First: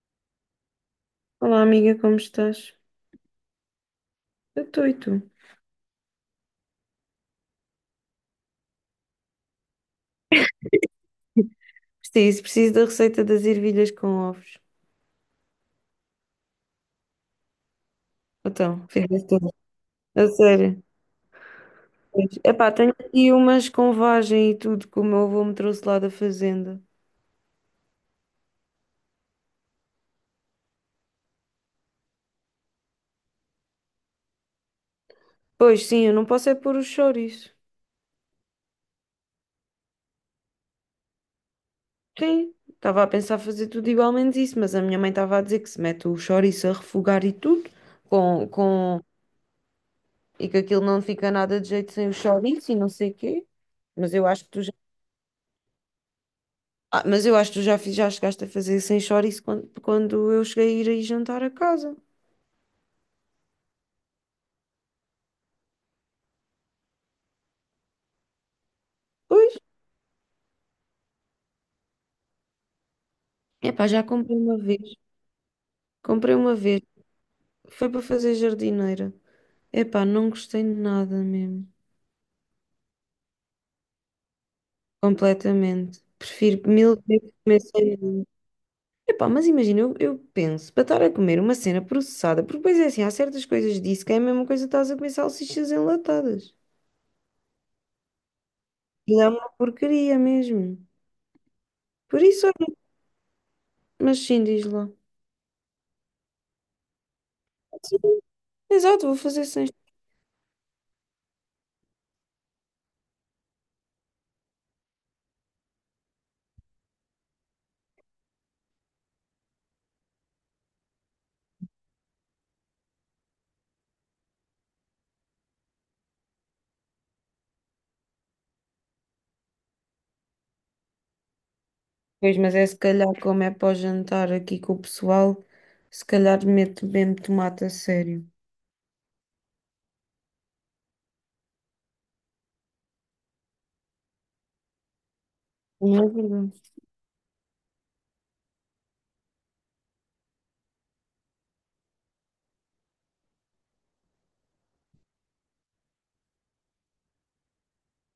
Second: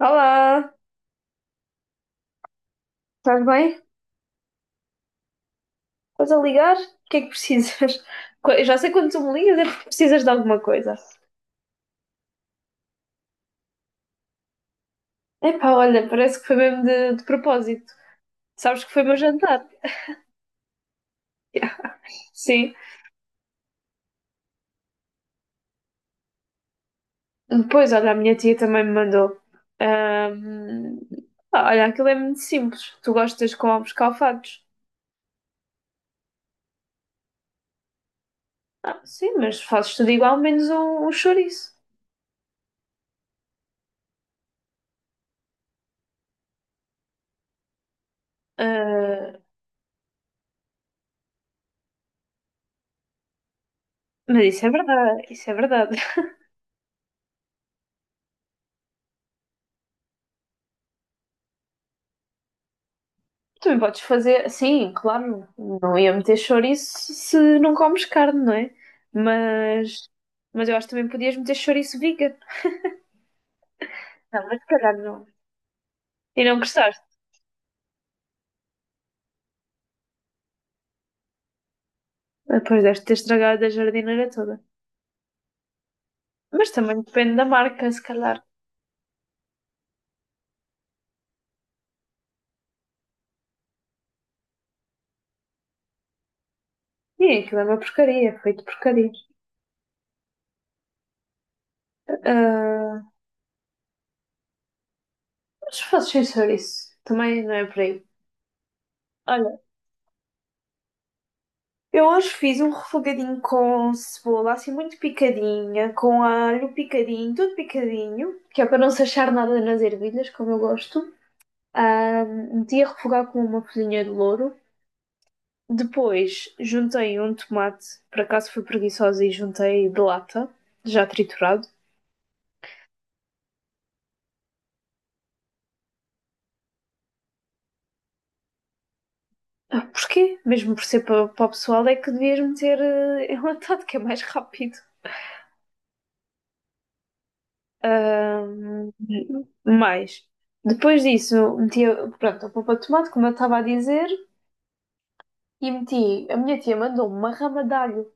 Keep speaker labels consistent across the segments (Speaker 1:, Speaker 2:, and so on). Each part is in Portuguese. Speaker 1: Olá,
Speaker 2: Olá, amiga, como estás?
Speaker 1: estás bem?
Speaker 2: Eu estou e tu?
Speaker 1: Estás a ligar? O que é que precisas? Eu já sei quando tu me ligas é porque precisas de alguma coisa.
Speaker 2: Preciso da receita das ervilhas com ovos.
Speaker 1: Epá, olha, parece que foi mesmo de propósito. Sabes
Speaker 2: Então,
Speaker 1: que foi o meu
Speaker 2: fizeste tudo.
Speaker 1: jantar.
Speaker 2: A sério.
Speaker 1: Yeah.
Speaker 2: Pois. Epá,
Speaker 1: Sim.
Speaker 2: tenho aqui umas com vagem e tudo que o meu avô me trouxe lá da fazenda.
Speaker 1: Depois, olha, a minha tia também me mandou. Ahm, pá, olha, aquilo é muito simples. Tu gostas com ovos calfados.
Speaker 2: Pois sim, eu não posso é pôr os chouriços.
Speaker 1: Ah, sim, mas fazes tudo igual, menos um chouriço.
Speaker 2: Sim, estava a pensar fazer tudo igualmente isso, mas a minha mãe estava a dizer que se mete o chouriço a refogar e tudo, com, com...
Speaker 1: Ah,
Speaker 2: e que aquilo não fica nada de jeito sem o chouriço e não sei o quê. Mas eu
Speaker 1: mas
Speaker 2: acho que tu
Speaker 1: isso é
Speaker 2: já.
Speaker 1: verdade, isso é verdade.
Speaker 2: Ah, mas eu acho que tu já chegaste a fazer sem chouriço quando, quando eu cheguei a ir aí jantar a casa.
Speaker 1: Também podes fazer, sim, claro, não ia meter chouriço se não comes carne, não é?
Speaker 2: Pois.
Speaker 1: Mas, mas eu acho que também podias meter chouriço vegan.
Speaker 2: Epá, já comprei
Speaker 1: Não,
Speaker 2: uma
Speaker 1: mas se
Speaker 2: vez.
Speaker 1: calhar não.
Speaker 2: Comprei
Speaker 1: E
Speaker 2: uma
Speaker 1: não
Speaker 2: vez.
Speaker 1: gostaste?
Speaker 2: Foi para fazer jardineira. Epá, não gostei de nada mesmo.
Speaker 1: Depois deves ter estragado a jardineira toda.
Speaker 2: Completamente. Prefiro
Speaker 1: Mas
Speaker 2: mil
Speaker 1: também
Speaker 2: vezes
Speaker 1: depende da
Speaker 2: comer
Speaker 1: marca,
Speaker 2: sem
Speaker 1: se
Speaker 2: nada.
Speaker 1: calhar.
Speaker 2: Epá, mas imagina, eu penso, para estar a comer uma cena processada, porque depois é assim, há certas coisas disso que é a mesma coisa que estás a comer salsichas enlatadas.
Speaker 1: E aquilo é uma porcaria, feito porcaria.
Speaker 2: E é uma porcaria mesmo. Por isso, olha,
Speaker 1: Ah,
Speaker 2: mas sim, diz lá.
Speaker 1: mas se fosses sem chouriço, também não é por
Speaker 2: Sim,
Speaker 1: aí.
Speaker 2: exato, vou fazer
Speaker 1: Olha,
Speaker 2: sem.
Speaker 1: eu hoje fiz um refogadinho com cebola, assim muito picadinha, com alho picadinho, tudo picadinho, que é para não se achar nada nas ervilhas, como eu gosto. Ah, meti a refogar com uma folhinha de louro. Depois juntei um tomate, por acaso fui preguiçosa e juntei de lata, já triturado.
Speaker 2: Pois, mas é se calhar como é para o jantar aqui com o pessoal, se calhar meto mesmo tomate a sério.
Speaker 1: Ah, porquê? Mesmo por ser para o pessoal, é que devias meter enlatado, que é mais rápido.
Speaker 2: Não é verdade?
Speaker 1: Mas mais. Depois disso, pronto, a polpa de tomate, como eu estava a dizer, e meti. A minha tia mandou-me uma rama de alho,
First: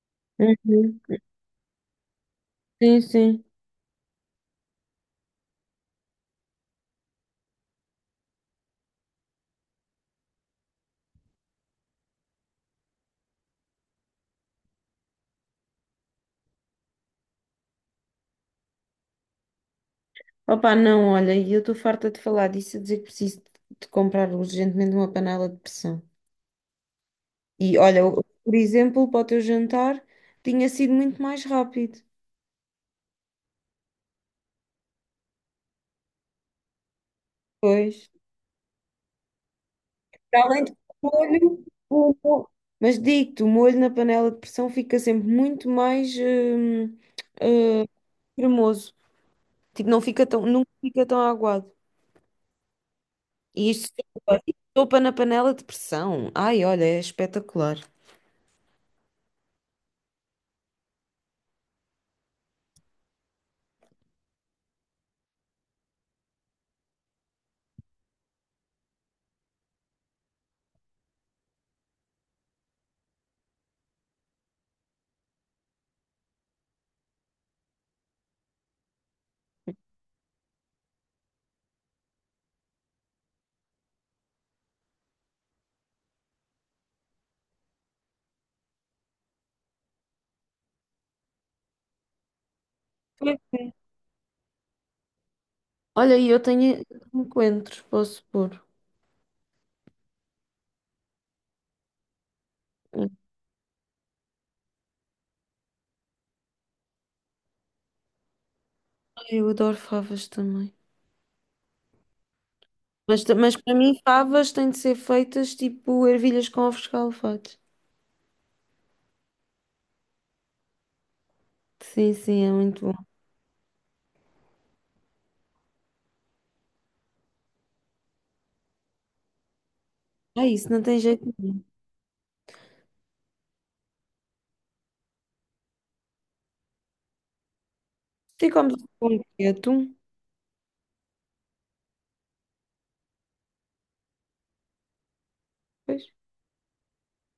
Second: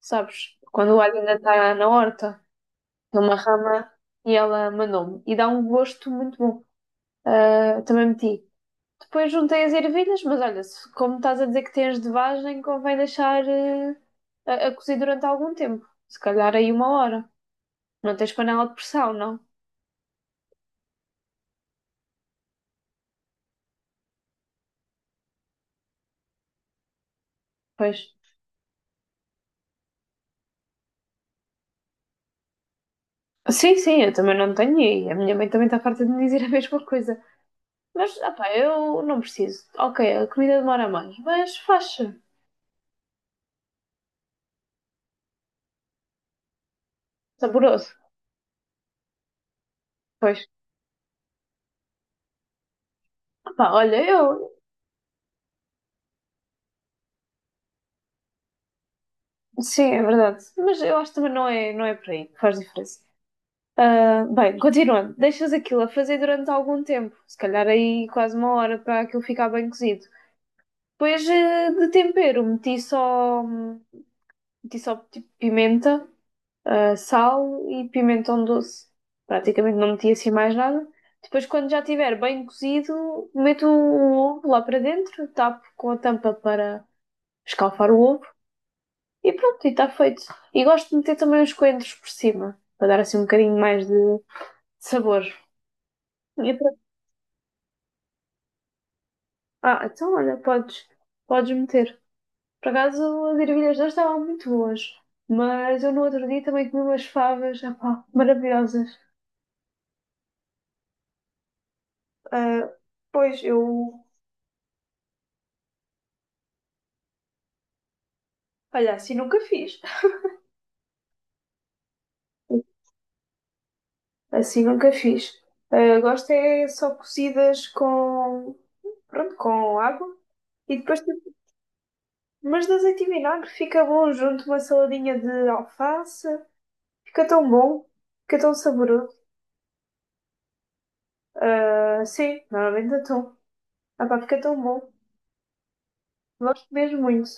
Speaker 1: sabes? Quando o
Speaker 2: Uhum.
Speaker 1: alho ainda está na horta,
Speaker 2: Sim,
Speaker 1: é uma
Speaker 2: sim.
Speaker 1: rama e ela mandou-me. E dá um gosto muito bom. Ah, também meti. Depois juntei as ervilhas, mas olha, se, como estás a dizer que tens de vagem, convém deixar a cozer durante algum tempo. Se calhar aí uma hora. Não tens panela de pressão, não?
Speaker 2: Opa, não, olha, e eu estou farta de falar disso, a dizer que preciso de comprar urgentemente uma panela de pressão. E
Speaker 1: Pois.
Speaker 2: olha, por exemplo, para o teu jantar tinha sido muito mais rápido.
Speaker 1: Sim, sim, eu também não tenho e a minha mãe também está farta de me dizer a mesma coisa.
Speaker 2: Pois.
Speaker 1: Mas, ah pá, eu não preciso. Ok, a
Speaker 2: Para
Speaker 1: comida
Speaker 2: além de que
Speaker 1: demora
Speaker 2: o
Speaker 1: mais, mas
Speaker 2: molho,
Speaker 1: faz-se.
Speaker 2: mas digo-te, o molho na panela de pressão fica sempre muito mais eh,
Speaker 1: Saboroso.
Speaker 2: cremoso. Tipo, não fica
Speaker 1: Pois.
Speaker 2: tão, nunca fica tão aguado.
Speaker 1: Ah pá,
Speaker 2: E isto
Speaker 1: olha, eu...
Speaker 2: sopa, isto sopa na panela de pressão. Ai, olha, é espetacular.
Speaker 1: Sim, é verdade. Mas eu acho que também não é por aí que faz diferença. Ah, bem, continuando. Deixas aquilo a fazer durante algum tempo. Se calhar aí quase uma hora para aquilo ficar bem cozido. Depois de tempero, meti só... Meti só tipo pimenta, sal e pimentão doce. Praticamente não meti assim mais nada. Depois, quando já estiver bem cozido, meto o ovo lá para dentro, tapo com a tampa para escalfar o ovo e pronto, e está feito. E gosto de meter também os coentros por cima, para dar assim um
Speaker 2: Sim.
Speaker 1: bocadinho mais de sabor.
Speaker 2: Olha, e eu
Speaker 1: E por-
Speaker 2: tenho coentros, posso pôr.
Speaker 1: Ah, então olha, podes, podes meter. Por acaso as ervilhas não estavam muito boas, mas eu no outro dia também comi umas favas, ah pá, maravilhosas.
Speaker 2: Ai, eu adoro favas também.
Speaker 1: Ah,
Speaker 2: Mas, ta-
Speaker 1: pois,
Speaker 2: mas para mim,
Speaker 1: eu
Speaker 2: favas têm de ser feitas tipo ervilhas com ovos escalfados.
Speaker 1: Olha, assim nunca fiz.
Speaker 2: Sim, sim, é muito bom.
Speaker 1: Assim nunca fiz. Ah, gosto é só cozidas com, pronto, com água
Speaker 2: Ah, isso
Speaker 1: e
Speaker 2: não tem
Speaker 1: depois,
Speaker 2: jeito
Speaker 1: tipo,
Speaker 2: nenhum.
Speaker 1: mas de azeite e vinagre fica bom junto uma saladinha de alface. Fica tão bom, fica
Speaker 2: Tu
Speaker 1: tão
Speaker 2: comes com
Speaker 1: saboroso.
Speaker 2: o quê? Atum?
Speaker 1: Ah, sim, normalmente atum. Ah, pá, fica tão bom.
Speaker 2: Pois.
Speaker 1: Gosto mesmo muito.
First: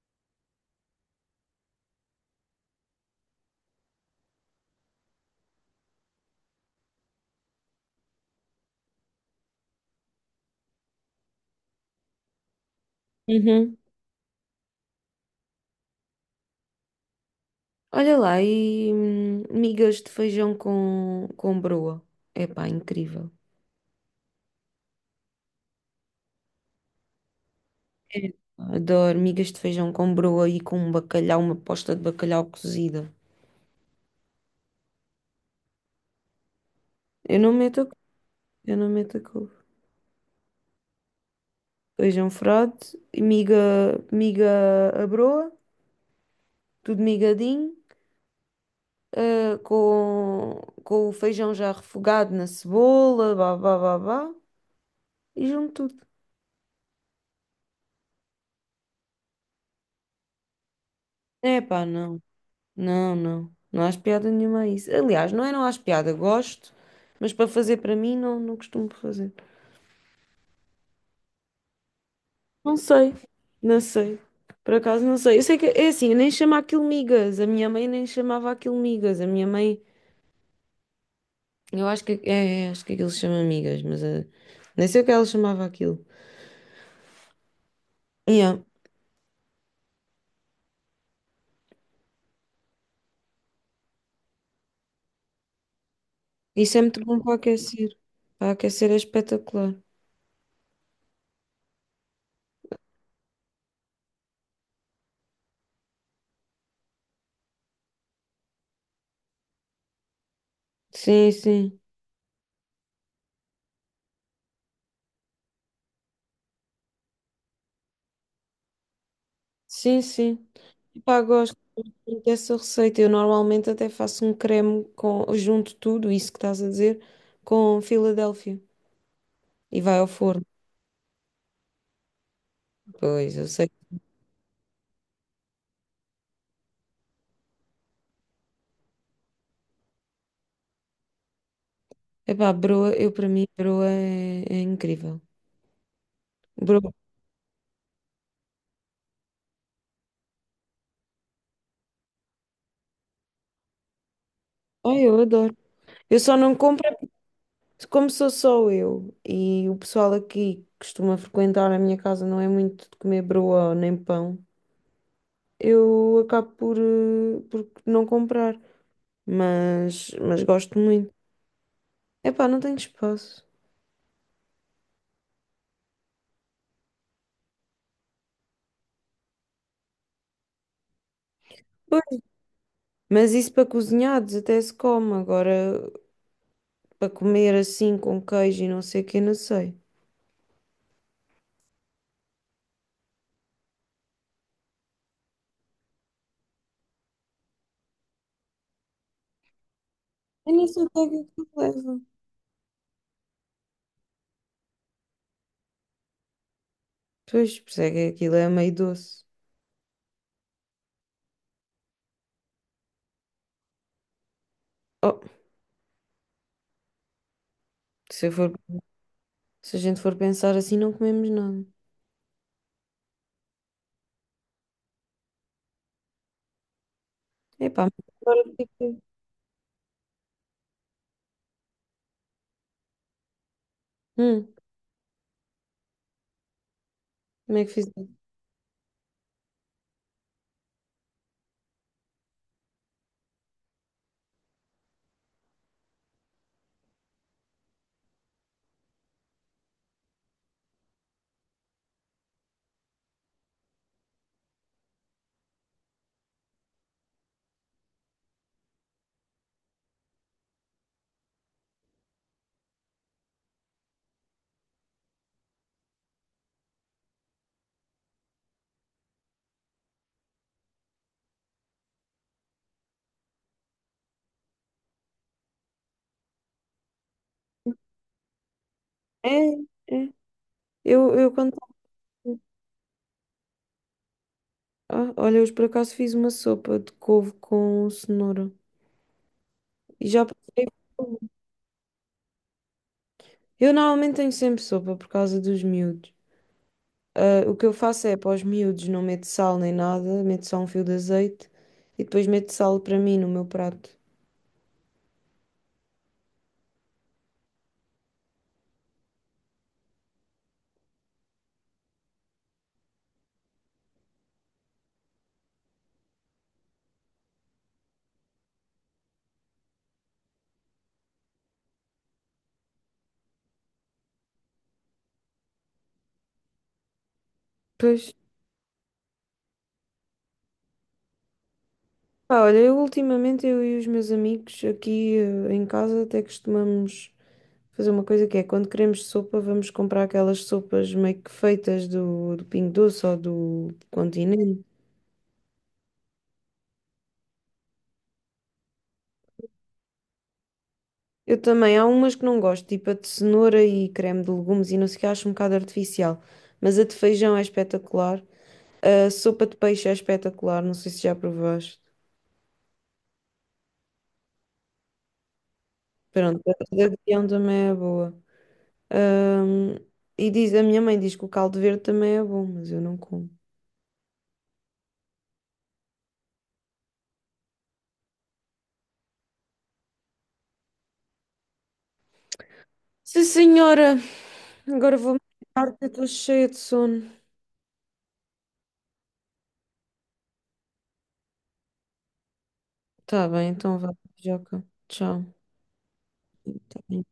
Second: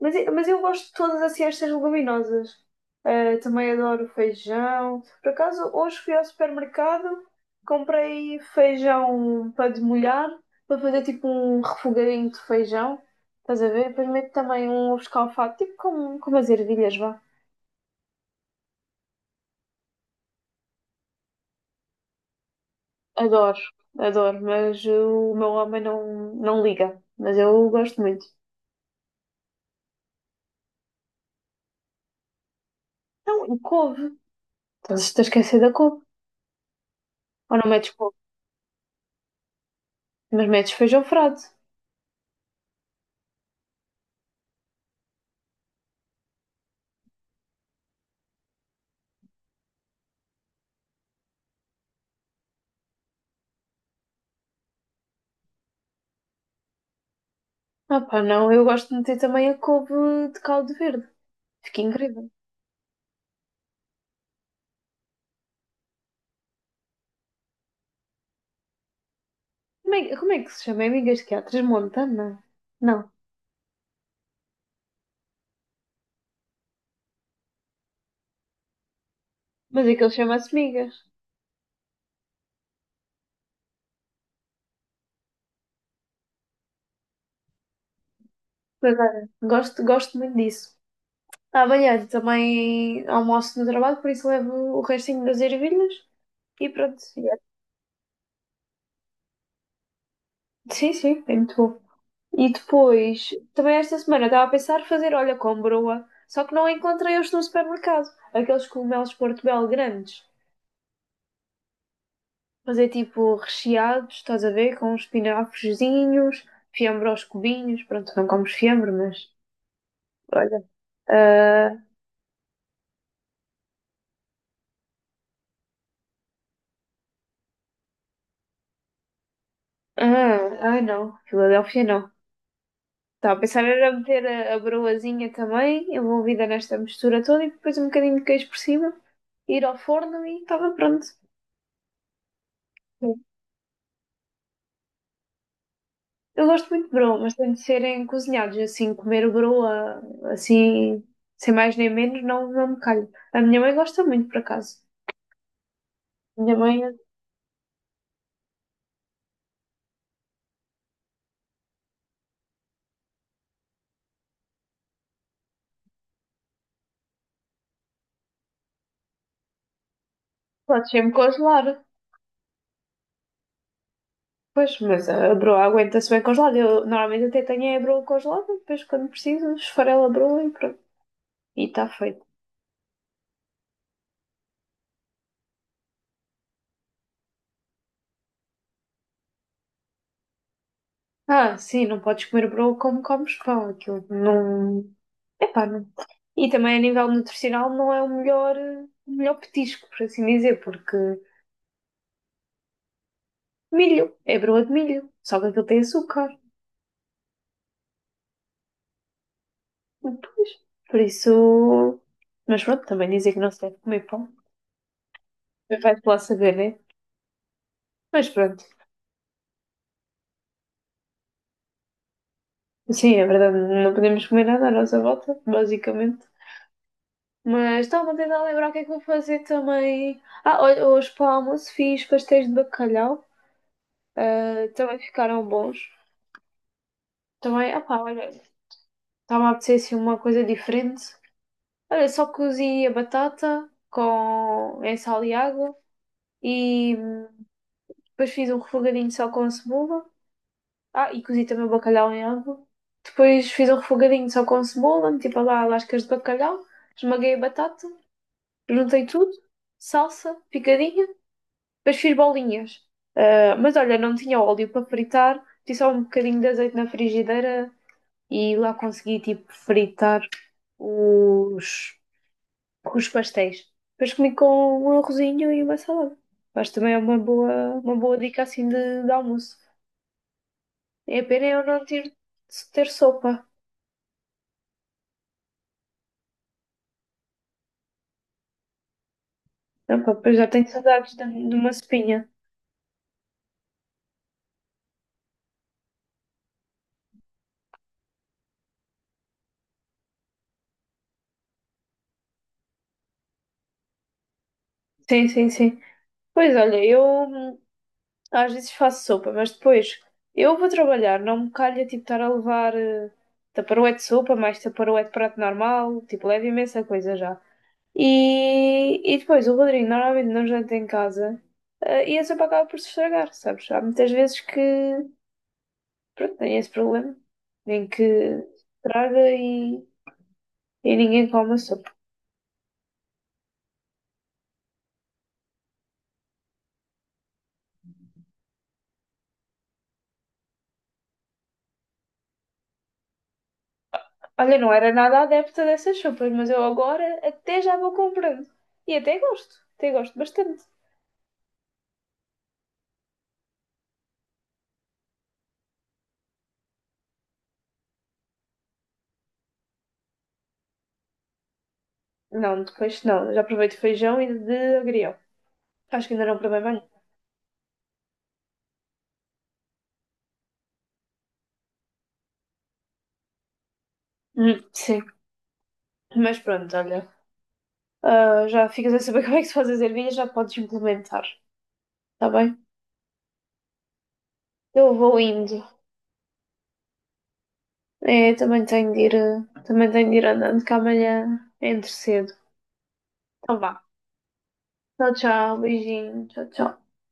Speaker 1: Mas eu gosto de todas assim, estas leguminosas. Eh, também adoro feijão. Por acaso, hoje fui ao supermercado, comprei feijão para demolhar, para fazer tipo um refogadinho de feijão. Estás a
Speaker 2: Uhum.
Speaker 1: ver? Depois meto também um ovo escalfado, tipo como as ervilhas, vá.
Speaker 2: Olha lá, e migas de feijão com broa. Epá, incrível.
Speaker 1: Adoro, adoro, mas o meu homem não liga. Mas eu gosto
Speaker 2: É.
Speaker 1: muito.
Speaker 2: Adoro migas de feijão com broa e com um bacalhau, uma posta de bacalhau cozida.
Speaker 1: Não, e couve. Estás a esquecer da couve.
Speaker 2: Eu não
Speaker 1: Ou não
Speaker 2: meto a
Speaker 1: metes
Speaker 2: couve,
Speaker 1: couve,
Speaker 2: eu não meto a couve.
Speaker 1: mas metes feijão frade.
Speaker 2: Feijão frade, e miga à broa, tudo migadinho, com o feijão já refogado na cebola, bá, bá, bá, bá, e junto tudo.
Speaker 1: Ah pá, não, eu gosto de meter também a couve de caldo verde.
Speaker 2: É
Speaker 1: Fica
Speaker 2: pá, não,
Speaker 1: incrível.
Speaker 2: não, não, não há piada nenhuma a isso. Aliás, não é não há piada, gosto, mas para fazer para mim não costumo fazer.
Speaker 1: Como é que se chama? É migas que há? Transmontana?
Speaker 2: Não
Speaker 1: Não,
Speaker 2: sei, não sei. Por acaso não sei. Eu sei que é assim, eu nem chamo aquilo migas. A minha mãe nem chamava aquilo migas.
Speaker 1: mas aquilo chama-se migas.
Speaker 2: Eu acho que aquilo se chama migas, mas nem sei o que ela chamava aquilo. Yeah.
Speaker 1: Mas olha, gosto, gosto muito disso. Ah, amanhã também almoço no trabalho, por isso levo o restinho das ervilhas e
Speaker 2: Isso é
Speaker 1: pronto.
Speaker 2: muito bom para aquecer. Para aquecer é espetacular.
Speaker 1: Sim, sim, é muito bom. E depois, também esta semana estava a pensar fazer, olha, com broa, só que não encontrei hoje no supermercado. Aqueles cogumelos Portobello grandes.
Speaker 2: Sim, sim.
Speaker 1: Fazer tipo recheados, estás a ver? Com uns espinafrezinhos, fiambre aos cubinhos. Pronto, não comes fiambre, mas
Speaker 2: Sim, sim.
Speaker 1: olha.
Speaker 2: Pá, gosto
Speaker 1: ah,
Speaker 2: muito dessa receita. Eu normalmente até faço um creme com, junto tudo, isso que estás a dizer, com Filadélfia. E vai ao forno.
Speaker 1: ai não, Filadélfia não. Estava
Speaker 2: Pois,
Speaker 1: a
Speaker 2: eu
Speaker 1: pensar
Speaker 2: sei.
Speaker 1: era meter a broazinha também, envolvida nesta mistura toda, e depois um bocadinho de queijo por cima, ir ao forno e estava pronto.
Speaker 2: Epá, broa, eu
Speaker 1: Sim.
Speaker 2: para mim, broa é incrível.
Speaker 1: Eu gosto muito
Speaker 2: Broa,
Speaker 1: de broa, mas tem de serem cozinhados, assim, comer broa, assim, sem mais nem menos, não me calho. A minha mãe gosta muito, por acaso.
Speaker 2: ai, eu adoro. Eu só
Speaker 1: A
Speaker 2: não
Speaker 1: minha mãe
Speaker 2: compro como sou só eu e o pessoal aqui que costuma frequentar a minha casa não é muito de comer broa nem pão. Eu acabo por não comprar, mas gosto
Speaker 1: pode sempre
Speaker 2: muito.
Speaker 1: congelar.
Speaker 2: Epá, não tenho espaço.
Speaker 1: Pois, mas a broa aguenta-se bem congelada. Eu normalmente até tenho a broa congelada, depois quando preciso, esfarela a broa e pronto. E está
Speaker 2: Pois,
Speaker 1: feito.
Speaker 2: mas isso para cozinhados até se come, agora para comer assim com queijo e não sei o que, não sei.
Speaker 1: Ah, sim, não podes comer broa como comes pão. Aquilo não. Epá, não. E também a nível nutricional não é o melhor, o melhor petisco, por assim
Speaker 2: Eu
Speaker 1: dizer,
Speaker 2: nem sei o
Speaker 1: porque
Speaker 2: que é que aquilo leva.
Speaker 1: milho, é broa de milho, só que aquilo tem açúcar.
Speaker 2: Pois, por isso é que aquilo é meio doce.
Speaker 1: Pois, por isso. Mas pronto, também dizer que não se deve comer pão.
Speaker 2: Oh,
Speaker 1: Vai-te lá saber, né?
Speaker 2: se
Speaker 1: Mas
Speaker 2: eu for,
Speaker 1: pronto.
Speaker 2: se a gente for pensar assim, não comemos nada.
Speaker 1: Sim, é verdade, não podemos comer nada à nossa volta, basicamente. Mas
Speaker 2: Epá,
Speaker 1: estava
Speaker 2: mas
Speaker 1: a tentar
Speaker 2: agora
Speaker 1: lembrar o que é que
Speaker 2: fiquei.
Speaker 1: vou fazer também. Ah, olha, hoje para o almoço fiz pastéis de bacalhau.
Speaker 2: Hum,
Speaker 1: Ah, também ficaram bons.
Speaker 2: como é
Speaker 1: Também,
Speaker 2: que
Speaker 1: ah
Speaker 2: fiz?
Speaker 1: pá, olha, estava a apetecer assim uma coisa diferente. Olha, só cozi a batata com em sal e água e depois fiz um refogadinho só com cebola. Ah, e cozi também o bacalhau em água. Depois fiz um refogadinho só com cebola, meti para lá lascas de bacalhau, esmaguei a batata, juntei tudo, salsa, picadinho. Depois fiz bolinhas. Ah, mas olha, não tinha óleo para fritar, tinha só um bocadinho de azeite na frigideira e lá consegui tipo fritar os, os pastéis. Depois comi com um arrozinho e uma salada. Mas também é uma boa dica assim de
Speaker 2: É,
Speaker 1: almoço.
Speaker 2: é. Eu,
Speaker 1: É
Speaker 2: eu
Speaker 1: pena
Speaker 2: quando.
Speaker 1: eu não ter, ter sopa.
Speaker 2: Ah, olha, hoje por acaso fiz uma sopa de couve com cenoura.
Speaker 1: Não,
Speaker 2: E
Speaker 1: pá,
Speaker 2: já.
Speaker 1: pois já tenho saudades de uma sopinha.
Speaker 2: Eu normalmente tenho sempre sopa por causa dos miúdos. Ah, o que eu faço é para os miúdos não meto sal nem nada, meto só um fio de azeite e depois meto sal para mim no meu prato.
Speaker 1: Sim, sim, sim. Pois olha, eu às vezes faço sopa, mas depois eu vou trabalhar, não me calha tipo estar a levar taparoé de sopa, mais taparoé de prato normal, tipo, leva imensa coisa já. E depois o Rodrigo normalmente não janta em casa, e a sopa acaba por se estragar, sabes? Há muitas vezes que, pronto, tem esse problema, em que
Speaker 2: Pois.
Speaker 1: estraga e ninguém come a sopa.
Speaker 2: Pá, olha, eu ultimamente eu e os meus amigos aqui em casa até costumamos fazer uma coisa que é quando queremos sopa, vamos comprar aquelas sopas meio que feitas do Pingo Doce ou do
Speaker 1: Olha,
Speaker 2: Continente.
Speaker 1: não era nada adepta dessas sopas, mas eu agora até já vou comprando. E até gosto bastante.
Speaker 2: Eu também, há umas que não gosto, tipo a de cenoura e creme de legumes e não sei o que, acho um bocado artificial. Mas a de feijão é espetacular. A sopa de peixe é espetacular, não sei se já provaste.
Speaker 1: Não, depois não. Eu já provei de feijão e de agrião. Acho que ainda não
Speaker 2: Pronto, a
Speaker 1: provei bem.
Speaker 2: da guião também é boa. Ahm, a minha mãe diz que o caldo verde também é bom, mas eu não como.
Speaker 1: Sim. Mas pronto, olha. Ah, já ficas a saber como é que se faz as ervilhas, já podes implementar, está bem?
Speaker 2: Sim, senhora,
Speaker 1: Eu
Speaker 2: agora
Speaker 1: vou
Speaker 2: vou-me
Speaker 1: indo.
Speaker 2: deitar que eu estou cheia de sono.
Speaker 1: É, também tenho de ir, também tenho de ir andando, que amanhã é entre cedo.
Speaker 2: Tá bem,
Speaker 1: Então
Speaker 2: então
Speaker 1: vá.
Speaker 2: vá, Joca.
Speaker 1: Tchau,
Speaker 2: Tchau.
Speaker 1: tchau. Beijinho. Tchau,
Speaker 2: Tá
Speaker 1: tchau.
Speaker 2: bem.